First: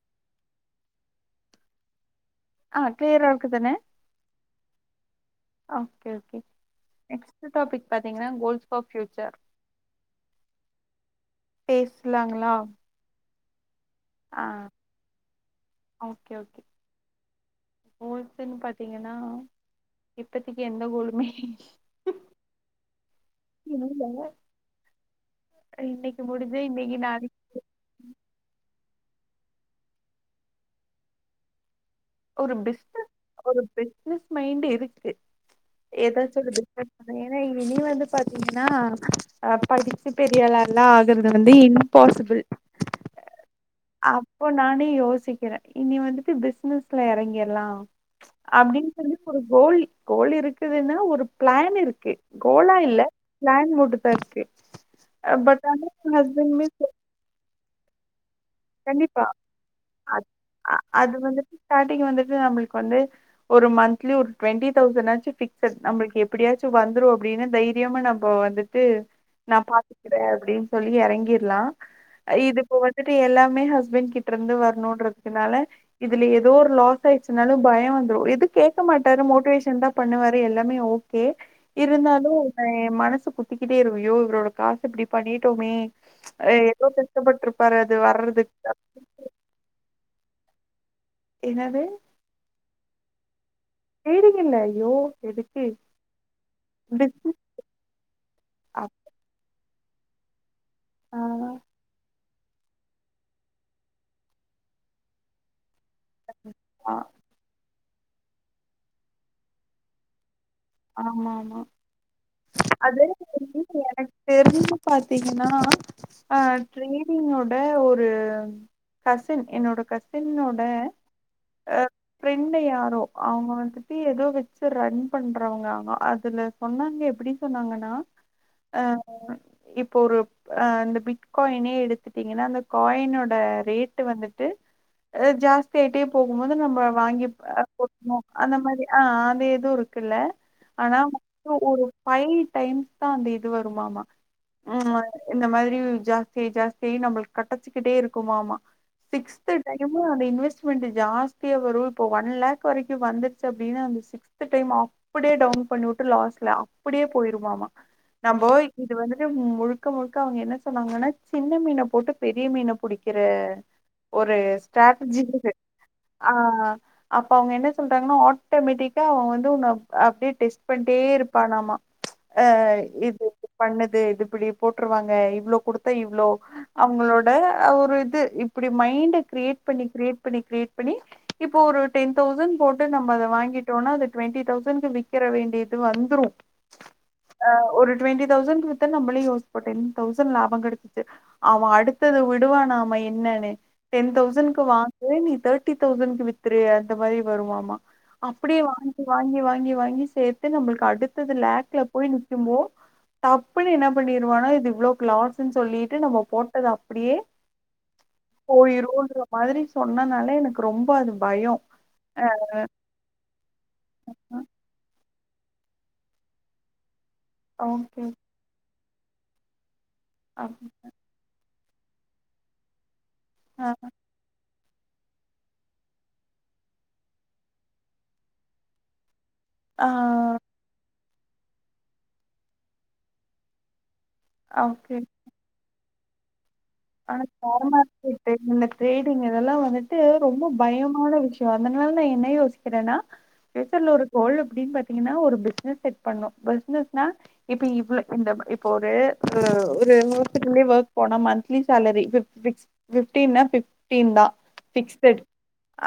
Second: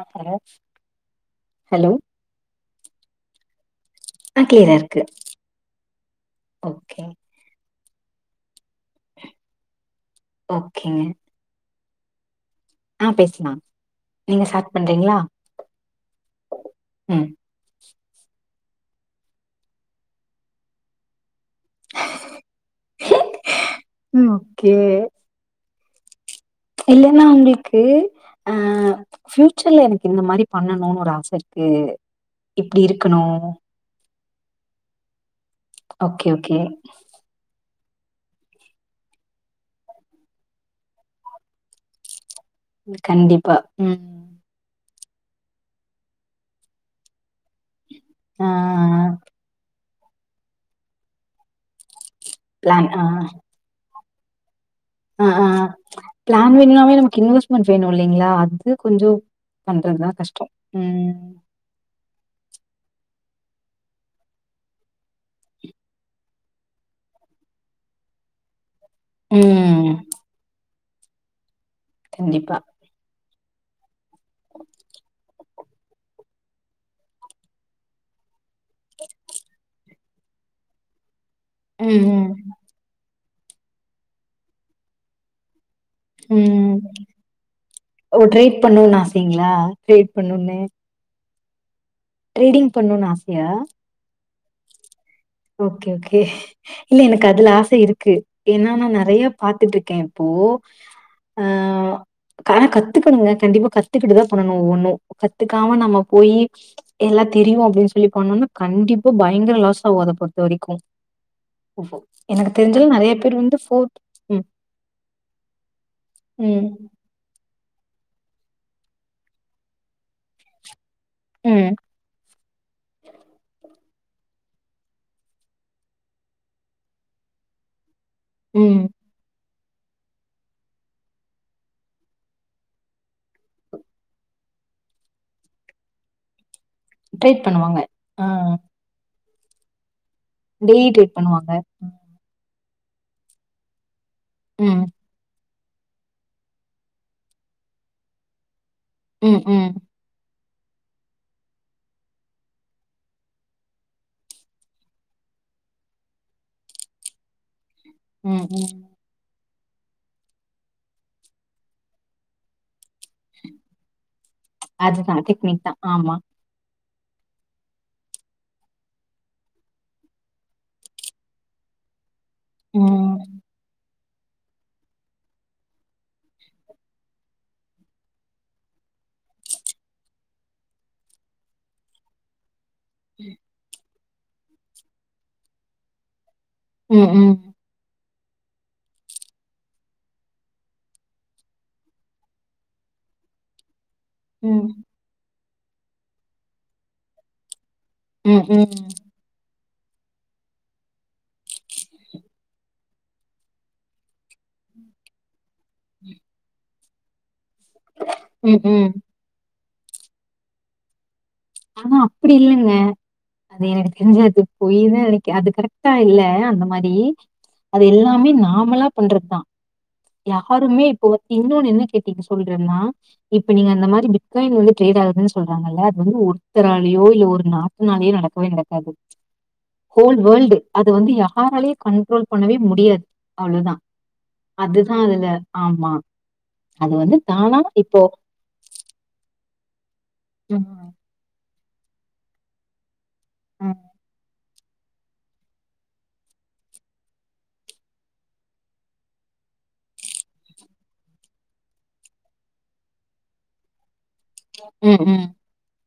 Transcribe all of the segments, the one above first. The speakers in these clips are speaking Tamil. அ ஹலோ ஹலோ ஆ கிளியர் ஆ இருக்கு தானே ஆ கிளியரா இருக்கு ஆ ஓகே ஓகே நெக்ஸ்ட் டாப்பிக் பாத்தீங்கனா கோல்ஸ் ஃபார் ஃபியூச்சர் ஓக்கேங்க பேஸ்லாங்களா ஆ பேஸ்லா நீங்க ஸாட் பண்றீங்ளா உம் கோல்சின் பாத்திங்கனா இப்பதிக்கி எந்த கோலுமே இ ம் ஓகே அ இன்னைக் இல்லேன்னா அவுங்ளுக்கு அஹ ஃப்யூச்சர்ல எனக்கு இந்த மாரி பண்ணணுனு ஒரு ஆச இருக்கு ஒரு இப்டி பிஸ்னஸ் இருக்கணு ஒரு பிஸ்னஸ் மைண்டு இருக்கு ஓகே எதாச்சு ஒரு ஓகே பிஸ்னஸ் [unintelligible] ஏனா னி வந்து பாத்தீங்கனா அ படிச்சி பெரியாளல்லா ஆகறது வந்து இம்பாசிபிள் கண்டிப்பா ம் அப்போ நானு யோ சிக்கிறே இனி வந்துட்டு பிசினஸ்ல எறங்கிர் லா ஆ அப்டின் சொல்லி இப்பொ ஒரு கோல் கோல் இருக்குதுன்னா ஒரு பிளான் இருக்கு கோலா பிளான் இல்ல பிளான் முடு தர்க்கு அ அ அ பிளான் வேண்ணாவே நம்க்கு இன்வெஸ் மெண்ட் வேணு இல்லைங்ளா கண்டிப்பா அத் அ ம் அது வந்துட்டு ஸ்டாட்டிங் வந்துட்டு நம்புளுக்கு வந்து ஒரு மந்த்லி ஒரு டுவெண்ட்டி தௌசண் ஆச்சு பிக்ஸட் நம்பள்க்கு எப்பிடியாச்சு வந்துரு அப்டினு தைரியமா நம்போ வந்து அதுநான் ம் பாத்துக்கிறே அப்டி சொல்லி எறங்கிடலா கண்டிப்பா இது இப்ப வந்துட்டு எல்லா மே ஹஸ்பன்ட் கித் [unintelligible] இருந்து வரணுங்கிறது அதனால இதுல ஏதோ ஒரு லாஸ் ஆயிடுச்சுனாலு பயோ வந்துரும் எதுக்கு கேக்க மாட்டாரு மோட்டிவேஷன் தா பண்ணுவாரு எல்லாமே ஓ கே‌ ம் இருந்தாலு ம் இப்ப என் மனசு சுத்திக்கிட்டே இருக்கு ஐயோ இவரோட காசு இப்டி பண்ணிட்டோமே ஆ ம் எவ்ளோ கஷ்டப்பட்டிருப்பாரு அது ஓ ட்ரேட் வர்றதுக்கு பண்ணுன்னு ஆசைங்களா பண்ணுண்ணு என்னாது ட்ரேடிங் பண்ணும்னு ஆசையா தேடுங்கல்ல. ஐயோ! எதுக்கு? ஓகே ஓகே இல்ல எனக்கு பிஸ்னஸ் அதுல ஆசை இருக்கு ஏனா ஆ, நா நறையா பாத்துட்டு இருக்கே கேம்ப்பூ ஆ ஆனா கத்துக்கணுங்க கண்டிப்பா கத்துக்கிட்டுதா பண்ணணோ ஒவ்வொண்ணு கத்துக்காம நம்ம போயி ஆ, எல்லாம் தெரியும் அப்டின்னு சொல்லி பண்ணோம்னா கண்டிப்பா பயங்கர லாஸ் ஆகோ அத வரைக்கும். ஆமா ஆமா எனக்கு தெரிஞ்சலும் அது நெறைய பேர் வந்து ஃபோர்த் எனக்கு ம், தெரி்ஞ்சு பாத்தீங்கன்னா ஆ ம், ட்ரேடிங்கோட ஒரு கசின் என்னோட கசினோட ம், ஆ ப்ரெண்ட் யாரோ அவுங்க வந்து பி ஏதோ வச்சு ரன் பண் அப்றவங்க அதுல சொன்னாங்க எப்டி சொன்னாங்கன்னா ம். அ இப்போ ஒரு அ அந்த பிட் காயினே எடுத்துட்டீங்கன்னா அந்த காயினோட ரேட்டு வந்துட்டு ஜாஸ்தி ஆயிட்டே போகுபோது நம்ம இப்ப வாங்கிப் ட்ரேட் அ பண்ணுவாங்க. போட்றனு ஆ அந்த மாரி ஆ ஆ [unintelligible] க்குல டெய்லி ஆனா ட்ரேட் பண்ணுவாங்க. ஒரு பை டைம்ஸ் தா அந்த இது வருமாமா ம், ஆமா இந்த மாரி ஜாஸ்தியாயி ஜாஸ்தியாயி நம்ளுக்கு கெடச்சுக்கிட்டே இருக்குமாமா ம், சிக்ஸ்த்து ம், டைமு அந்த இன்வெஸ்ட் மென்ட் ஜாஸ்தியா வரு இப்ப ஒன் லேக் வரைக்கு வந்துருச்சு அப்டின்னா அந்த சிக்ஸ்த் டைம் ஆஃப் அப்டியே டவுன் பண்ணிவுட்டு லாஸ்ல அப்டியே போயிருமாமா ம், நம்மோ ம். இது வந்துட்டு முழுக்க முழுக்க அவுங்க என்ன சொன்னாங்கன்னா சின்ன மீன போட்டு பெரிய மீன புடிக்கற ஒரு ஸ்டேட்டஜி அதுதான் இருக்கு டெக்னிக் தான். ஆமா. ஆஹ் அப்ப அவுங்க என்ன சொல்றாங்ன்னா ஆட்டோமேட்டிக்கா அவுங்க வந்து உன்ன அப்டியே டெஸ்ட் பண்ட்டே இருப்பானாம ப்ச் ஆஹ இது ம். இ பண்ணது து இப்டி போட்டுருவாங்க இவ்ளோ குடுத்த இவ்ளோ அவுங்களோட ஒரு இது இப்டி மைண்ட கிரியேட் பண்ணி கிரியேட் பண்ணி கிரியேட் பண்ணி இப்ப ஒரு டென் தவ்ஷண் போட் டு நம்ம அத வாங்கிட்டோனா அது டுவென்டி தவ்ஷண்ட் வங்கி விக்கர வேண்டியது வந்துரு உம் உம் டுவெண்டி தௌசண்ட்க்கு வித்த நம்மளே யோசிபோ டென் தௌசண்ட் லாபோ கெடச்சிச்சு அவ அடுத்தது விடுவானமா என்னன்னு டென் தௌசண்ட்க்கு ம். வாங்கு நீ தேர் ட்டி தௌசண்ட்க்கு வித்துரு அந்த மாரி வருமாமா ம், அப்படியே ம். வாங்கி வாங்கி வாங்கி வாங்கி வாங்கி சேத்து நம்மளுக்கு அடுத்தது லேக்ல போய் நிக்கும்போ டப்புன்னு என்ன பண்ணிருவானா இது இவ்ளோ க்லா ஸ்னு சொல்லிட்டு நம்ம போட்டத அப் படியே ம், ம். போயிருன்ற மாதிரி சொன்னனாலே எனக்கு ரொம்ப அது பயோ ஆனா அ அப்டி இல்லங்க அது எனக்கு தெரிஞ்சது பொய்யுதா நெனைக்கு அது கரெக்ட்டா இல்ல அந்த மாரி அது ஓகே எல்லாமே நாமலா பண்றது தா அ யாருமே இப்ப வந்துங் இன்னொன்னு என்ன கேட்டீங்க சொல்றேன்னா இப்ப நீங்க அந்த மாதிரி பிட் காயின் வந்து டிரேட் ஆவுது சொல்றாங்கல்ல அது வந்து ஒருத்தராலயோ இல்ல ஒரு நாட்டு நாளயோ நடக்கவே நடக்காது ஆ ஹோல் வேல்டு அது வந்து யா யாராலயு கண்ட்ரோல் பண்ணவே முடியாது அவ்ளோதா ஓகே அதுதா அதுல ஆமா அது வந்து ஆனா தானா ஷேர் இப்போ மார்க்கெட்டு இந்த ட்ரேடிங் இதெல்லா வந்துட்டு ரொம்ப ம், பயமான விஷயோ அ அதனால என்னெ யோசிக்றனா ம். பேசல்ல ஒரு கோலு அப்டினு பாத்தீங்கனா ஒரு பிஸ்னெஸ் செட் பண்ணணு பிஸ்னெஸ்னா இப்பே இவளோ இந்த இப்ப ஒரு ஒரு ஒர்க்குகுள்யே ஒர்க் போன மந் லீ சேலரி ஃபிப் ஃபிப்டின்னா ஃபிப் டீன்தா ஃபிக்ஸ் ம், செட் ம்.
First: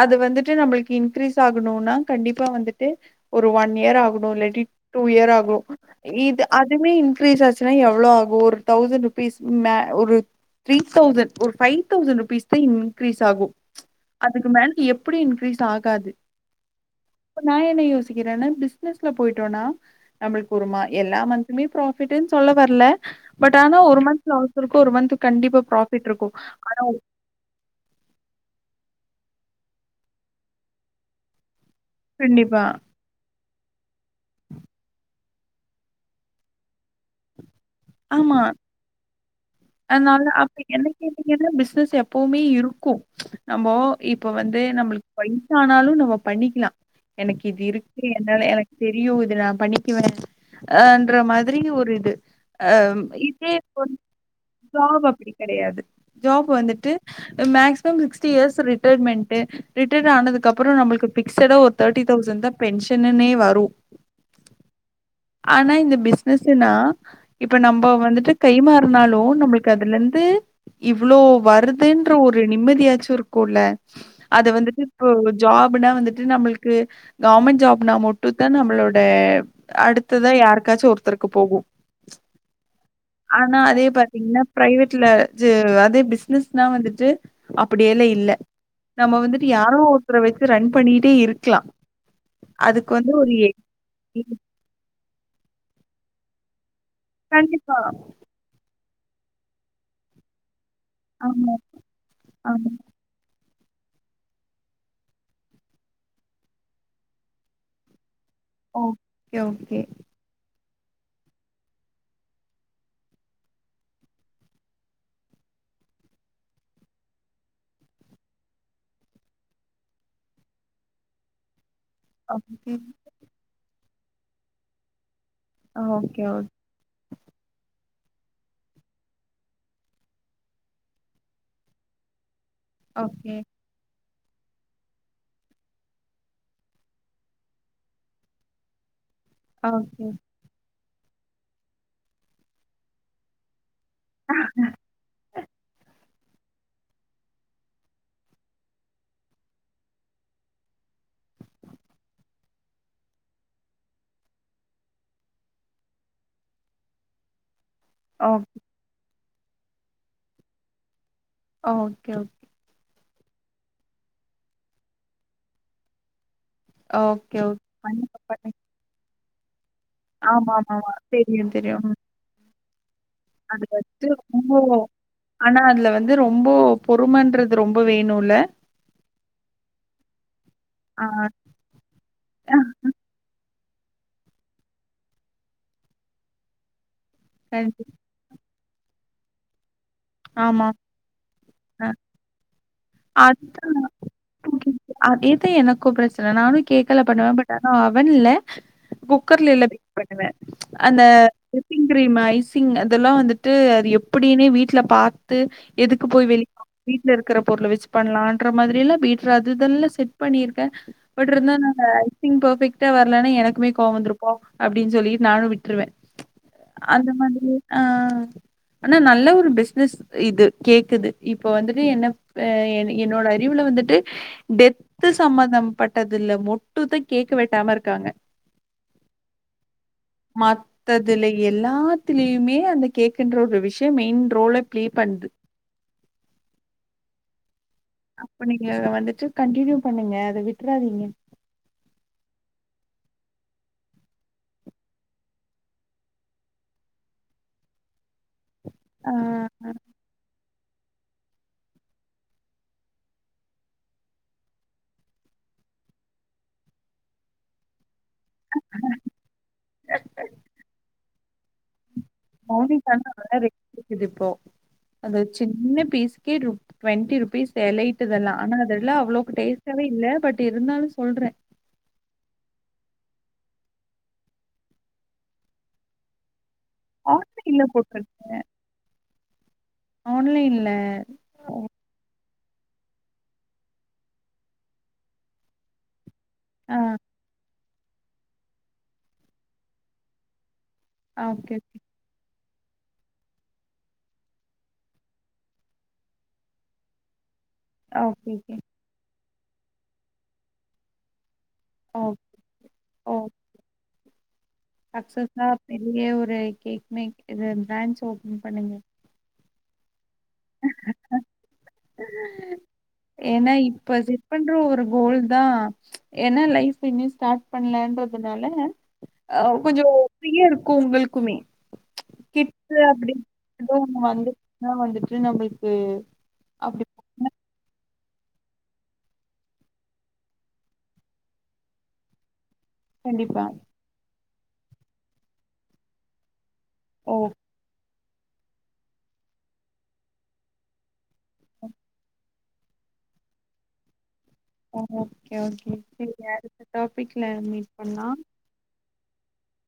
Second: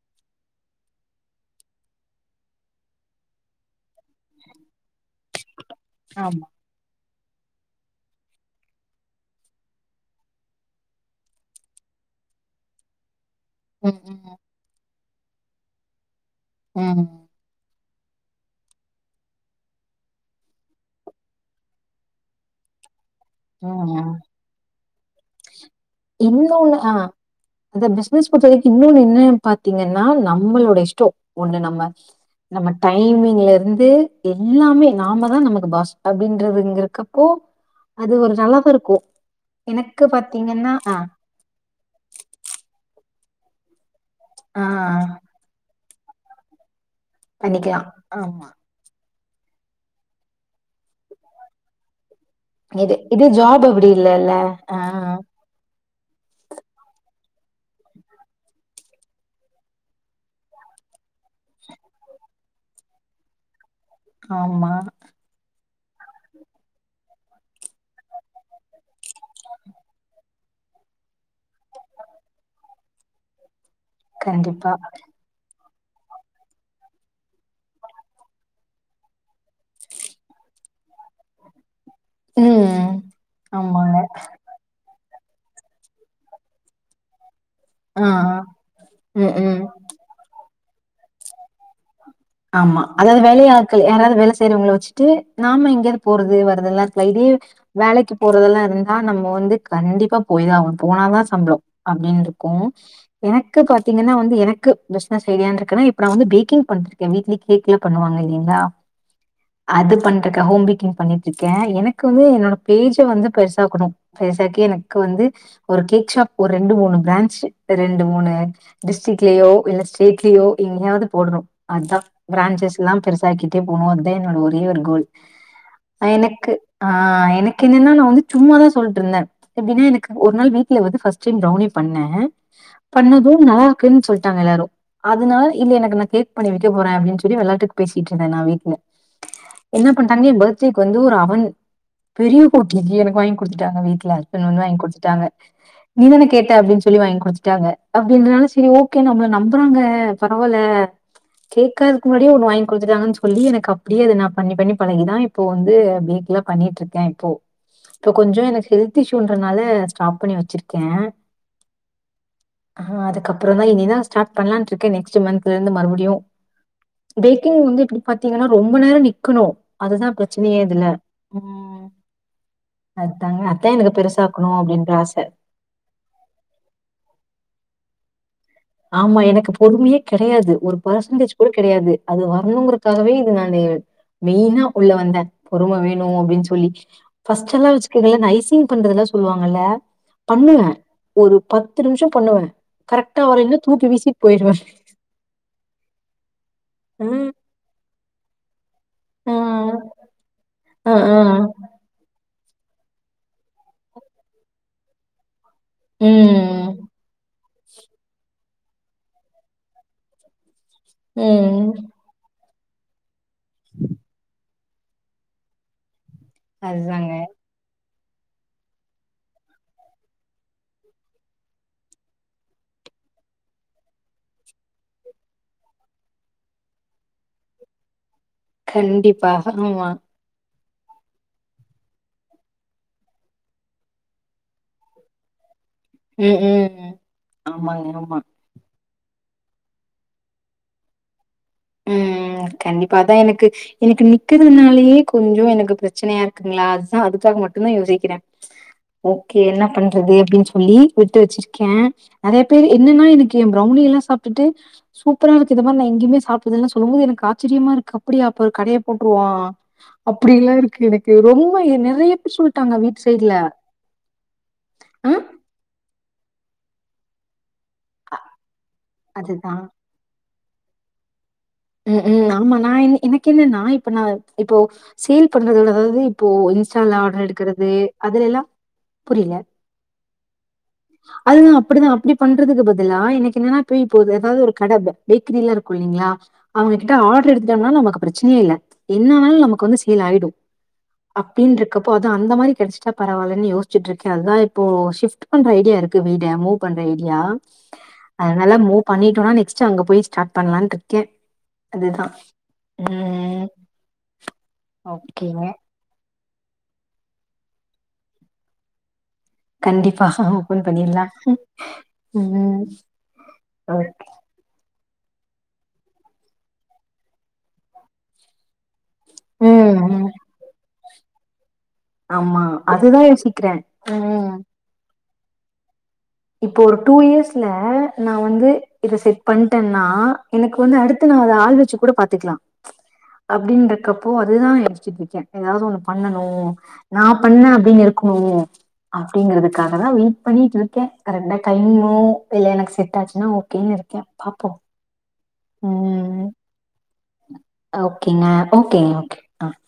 அது வந்துட்டு நம்மளுக் இன்கிரீஸ் ஆகணும்னா கண்டிப்பா வந்துட்டு ஒரு ஒன் இயர் ஆகணு இல்லாட்டி டூ இயர் ஆகு இது ஆமா. அதுமே இன் க்ரீஸ் ஆச்சினா எவ்ளோ ஆகு ஒரு தௌசண்ட்ருபீஸ் மே ஒரு த்ரீ தௌசண்ட் ஒரு ஃபைவ் தௌசண்ட் ருபீஸ் தா இன்க்ரீஸ் ஆகு ம், ம், அதுக்கு மேல எப் அப்டி இன்க்ரீஸ் ஆகாது ம், இப்ப நா என்ன யோசிக் கிறனா பிசினஸ்ல பொயிட்டோனா நம்மள்க்கொரு மா எல்லா மந்த்துமே ப்ராஃபிட்டூன் சொல்ல வரல பட் ஆனா ஒரு ம். மன்த்ல அவசர போ ஒரு மன்த்து கண்டிப்பா ப்ரா இன்னொன்னு ஆ அத பிஸ்னஸ் பொருத்த வரைக்கு இன்னொன்னு என் னு பாத்திங்கன்னா நம்மளோட இஷ்டோ ஒண்ணு நம்ம கண்டிப்பா நம்ம டைமிங்ல இரு வந்து எல்லாமே நாம தா நமக்கு பாஸ் அப்டின்றதுங்க இருக்கப்போ அது ஒரு ஆமா நல்லாதா இருக்கு எனக்கு பாத்திங்கன்னா பிஸ்னஸ் எப்பவுமே இருக்கு நம்மோ இப்ப வந்து ஆ நம்ளுக் வைசான் னாலு நம்ம பண்ணிக்லா எனக்கு இது பண்ணிக்கலாம். இருக்கு என்னால ஆமா. எனக்கு தெரியு நா பண்ணிக்குவே ஆன்ற மாதிரி ஒரு இது இது ம், இது இதே ஜாப் இப்டி இல்லல்ல ஆ ஜாப் அப்படி கிடையாது. ஜாப் வந்துட்டு maximum sixty years retirement retired ஆனது அப்பறோ நம்மளுக்கு ஃபிக்ஸடா ஒரு தேட்டி தௌசண்ட் தா பென்ஷன்னன்னே வரு ஆமா ஆனா இந்த பிஸ்னஸுனா இப்ப நம்ம வந்துட்டு கைமாறினாலு நம்மளுக்கு அதுல இருந்து இவ்ளோ வருதுன்ற ஒரு நிம்மதியாச்சு இருக்குல்ல அத கண்டிப்பா. வந்துட்டு இப்ப ஜாப் புனா வந்துட்டு நம்மளுக்கு கவர்மெண்ட் ஜாப்னா மட்டு தா நம்மளோட அடுத்ததா யாருக்காச்சு ஒருத்தருக்கு போகு ம். ஆனா அதே ஆமாங்க. பாத்தீங்கன்னா பிரைவேட்லே [unintelligible] அதே பிஸ்னஸ்னா வந்துட்டு ஆ, அப்டியெல்ல இல்ல நம்ம ம், வந்துட்டு ம். யாரோ ஒருத்தர வச்சு ரெண் பண்ணிட்டே இருக்கலா ஆமா அதாவது வேலையாட்கள் யாராது வேல செய்றவங்கள வச்சுட்டு நாம இங்கறது போறது வருதெல்லா [unintelligible] கண்டிப்பா. வேலைக்கு போறதெல்லாருந்தா ஆனா நம்ம வந்து கண்டிப்பா போயிதாவுணு போனாதா ஆமா, சம்பளோ அப்படின்ருக்கு ஆமா. எனக் க்கு பாத்தீங்கன்னா வந்து எனக்கு பிஸ்னஸ் ஐடியான்ருக்குன்னா இப்ப நா வந்து பேக்கிங் பண்ற வீட்லே கேக்ல பண்ணுவாங்க இதா ஓகே, ஓகே, அது பண்றக்கா ஹோம்பல க்கிங் பண்ணிட்ருக்கே எனக்கு வந்து என்னோட பேஜ வந்து பெருசாக்கணு பெருசாக்கி எனக்கு வந்து ஒரு கேக் ஷாப் ஒர் ரெண்டு மூணு பிரான்ச்சு ரெண்டு மூணு டிஸ்ட்டிக்லியோ இல்ல ஸ்டேட்லியோ எங்கயாவ்து போடணு அது தா ஓகே, பிராஞ்சஸ்லா பெருசாக்கிட்டே போனோ தா என்னோட ஒரே ஒரு கோல் ஓகே, ஓகே, எனக்கு ஆ எனக்கு என்னனா அது சும்மாதா சொல்ட்ருந்த எப்டினா எனக்கு ஒரு நாள் வீட்ல வந்து ஃபஸ்டைம் வந்து பௌரினி பண்ண ஓகே, பண்ணதும் நல்லாருக்குன் சொல் நாங்க எல்லாரு அதனால இல்ல எனக்கு நா கேக் பண்ணி விக்க போற அப்டின் சொல்லி வெளாட்டுக்கு பேசிட்டுகிட்ருந்தே நா வீட்ல என்ன ஓகே, பண்டாங்க ஏன் பேர்துடே வந்து ஒரு அவன் பெரிய [unintelligible] எனக்கு வாங்கி க குடுத்த [unintelligible] வீட்ல ஹஸ்பண்டு வந்து வாங்கி குடுத்துட்டாங்க நீதானே கேட்ட அப்படின்னு சொல்லி வாங்கி குடுத்துட்டாங்க அப்டின்றனால சரி ஓக்கே நம்மள நம்புறாங்க பரவால கேட்காதுக்கு முன்னாடியே ஒண்ணு வாங்கி கொடுத்துட்டாங்கன்னு சொல்லி எனக்கு அப்டியே அது நா பண்ணி பண்ணி பழகிதா இப்போ வந்து பேக்ல பண்ணிட்ருக்கே இப்போ இப்போ கொஞ்ச ஓகே, எனக்கு எல்திசு அப்படின்றனால ஸ்டாப் பண்ணி வச்சிருக்கே ஓகே ஓகே அதுக்கப்புற தா இனிதா ஸார்ட் பண்ணலான்டிருக்க நெக்ஸ்ட்டு மந்தலருந்து மறுபடி ஓகே, பேக்கிங் ஓகே. வந்து எப்டி பாத்தீங்கன்னா ரொம்ப நேரம் நிக் க்கனு ஆமா ஆமாமா தெரியு தெரியு அதாங்க அதான் அதுக்கு எனக்கு வந்து ரொம்ப பெருசாக்கணும் அப்டின்ற ஆச ஆனா அதுல வந்து ரொம்ப பொறுமன்றது ரொம்ப வேணு ஆமா எனக்கு பொறுமயே கெடையாது ஒரு ஆ பெர்சன்டேஜ் கூட கெடையாது அது ஆ, வரணுங்கிறதுக்காகவே இது நானு மெயினா உள்ள வந்த பொறும வேணு அப்டின்னு சொல்லி பாஸ்டுல்லா கண்டி வச்சிக்கங்களா ஐசி பண்றதெல்லா சொல்லுவாங்கல்ல ஆமா. பண்ணுவே ஒரு பத்து நிமிஷோ பண்ணுவே கரெக்ட்டா [unintelligible] [unintelligible] அதேதா எனக்கு பிரச்சன நானு கேக்கல பண்ணுவே பட் ஆன வண்ணல ஆ குக்கர்ல எல்லா பேக் பண்ணுவே ஆ அந்த ஆ ஆ விப்பிங் கிரீம் ஐஸ் திங் அதெல்லா வந்துட்டு அது எப்படின்னே வீட்டுல பா த்து எதுக்கு போய் வெளிய [inaudible] ம் வீட்டுல இருக்கிற பொருள வச்சு பண்ற மாதிரிலா வீட்டுல அது இதுன்ல செட் பண்ணி ட்டு பட் ம் இருந்தனால ஐ திங் பர்பெக்ட் டாவ இல்லைனா எனக்குமே கோவ வந்திருப்போ அப்படின் சொல்லி நானு விட்டுருவே அந்த அதுதாங்க மாதிரி அஹ் ஆனா நல்ல ஒரு பிசினஸ் இது கேக்குது இப்ப வந்துட்டு என்ன ஆ என் என்னோட அறிவுல வந்துட்டு டெத்து சமந்த பட்டதுல மொட்டு தா கேக்க வெட்டாம இருக்காங்க கண்டிப்பா ஆமா மத்ததுல எல்லாத்திலியுமே அந்த கேக்குன்ற ஒரு விஷயம் மெயின் ரோல பிளே பண்ணுது உம் உம் அ ஆமாங்க ஆமா ச கண்டினியூ பண்ணுங்க அத விட்டுறாதீங்க உம் கண்டிப்பா அதா எனக்கு எனக்கு நிக்கிறதுனாலயே கொஞ்சோ எனக்கு பிரச்சனையா இருக்குங்களா அதுதா அதுக்காக மட்டு தா யோசிக்கிறே ஆ ஓகே என்ன பண்றது அப்படின் சொ சொல்லி விட்டு வச்சிருக்கே நெறைய பேர் என்னன்னா எனக்கு எ பிரவுனி எல்லா சாப்பிட்டுட்டு சூப்பரா இருக்குது இந்த மாரி நா எங்கயுமே சா இதெல்லா சொல்லும் போது எனக்கு ஆச்சரியமா இருக்கு அப்படியா அப்ப கடைய போட்டுருவோ அப்படில்லா இருக்கு எனக் கு ரொம்ப எ நெறைய பேர் [inaudible] சொல்ட்டாங்க வீட்டு சைட்ல இப்போ ஆ அது சின்ன பீஸ் டி டுவன்ட்டி ருபீஸ் எலையட்டுதெல்லாம் ஆனா அதெல்லாம் அவ்வளோவுக்கு அதுதா டேஸ்ட்டாவே இல்ல பட் இருந்தாலும் சொல்றேன் உம்ஹும் ஆமா நான் என் எனக்கு என்ன நான் இப்ப நான் இப்போ சேல் பண்ற அதவுது இப்போ இன்ஸ்டால ஆர்டர் ஆன்லைன்ல எடுக்கிறது போட்ருங்க அதுல எல்லாம் புரில ஆன்லைன்ல அதுதான் அப்படிதான் அப்டி பண்றதுக்கு பதிலா எனக்கு என்னன்னா போப்பய் இப்போ ஏதாவது ஒரு கட பேக்கரிலாம் இருக்கும் இல்லலைங்களா ஆ உங்ககிட்ட ஆர்டர் எடுத்து நமக்கு பிரச்சனையே இல்ல என்ன ஆனாலும் நமக்கு வந்து சேல் ஆயிடும் ஆ ஓகே அப்படின்ற இருக்கப்போ அது அந்த மாதிரி கெடைச்சிட்டா பரவாயில்லனு யோசிச்சுட்டு இருக்கக்கு அதுதான் இப்போ ஷிப்ட் பண்ற ஐடியா இருக்கு வீட மூவ் பண்ற ஐடியா ஓகே அதனால ஓகே மூ பண்ணிட்டோனா ஃபர்ஸ்ட் அங்க போய் ஸ்டார்ட் பண்ணலான்னு இருக்கேன் ஓ அதுதான் உம் அசர் சா பெரிய ஒரு கே மெக் பிர இது பிரான்ச் ஓபன் பண்ணுங்க கண்டிப்பா ஓப்பன் பண்ணிடலாம் உம் ஏன்னா ஒகே இப்ப செட் பண்ற ஒரு கோல் தான் ஏன்னா லைஃப் இன்னும் ஸ்டார்ட் பண்ணலன்றதுனால ஆ ம், கொஞ்சம் ம். பியர் கு உங்கள்குமே ஆமா. கிட்ஸ் அதுதான் யோசிக்கிறேன். அப்பிடின்றது ஒண்ணு ம். வந்துருகுங்க வந்துட்டு நம்புல்கு இப்போ ஒரு டூ இயர்ஸ்ல நா வந்து இத செட் இப்ப வந்து இத பண்ணிட்டேன்னா எனக்கு வந்து அடுத்து நான் அதை ஆள் வெச்சு கூட பாத்துக்கலாம் கண்டிப்பா அப்டின்றக்கப்போ அதுதான் யோசுசிட்டு இருக்க ஏதாவது ஒண்ணு பண்ணணும் ஓ நான் பன்ன அப்படின்னுருக் ம் அப்படிங்கறதுக்காக தான் வெயிட் பண்ணிட்டு இருக்கேன் ரெண்ட கைனியு இல்ல எனக்கு செட் ஆச்சுன்னா ஓகேன்னு இருக்கேன் பாப்போம் ஓகே ஓகே செரி ம். யாருக்குதா ஓகேங்க ஓகேங்க ஓகே டார்ச்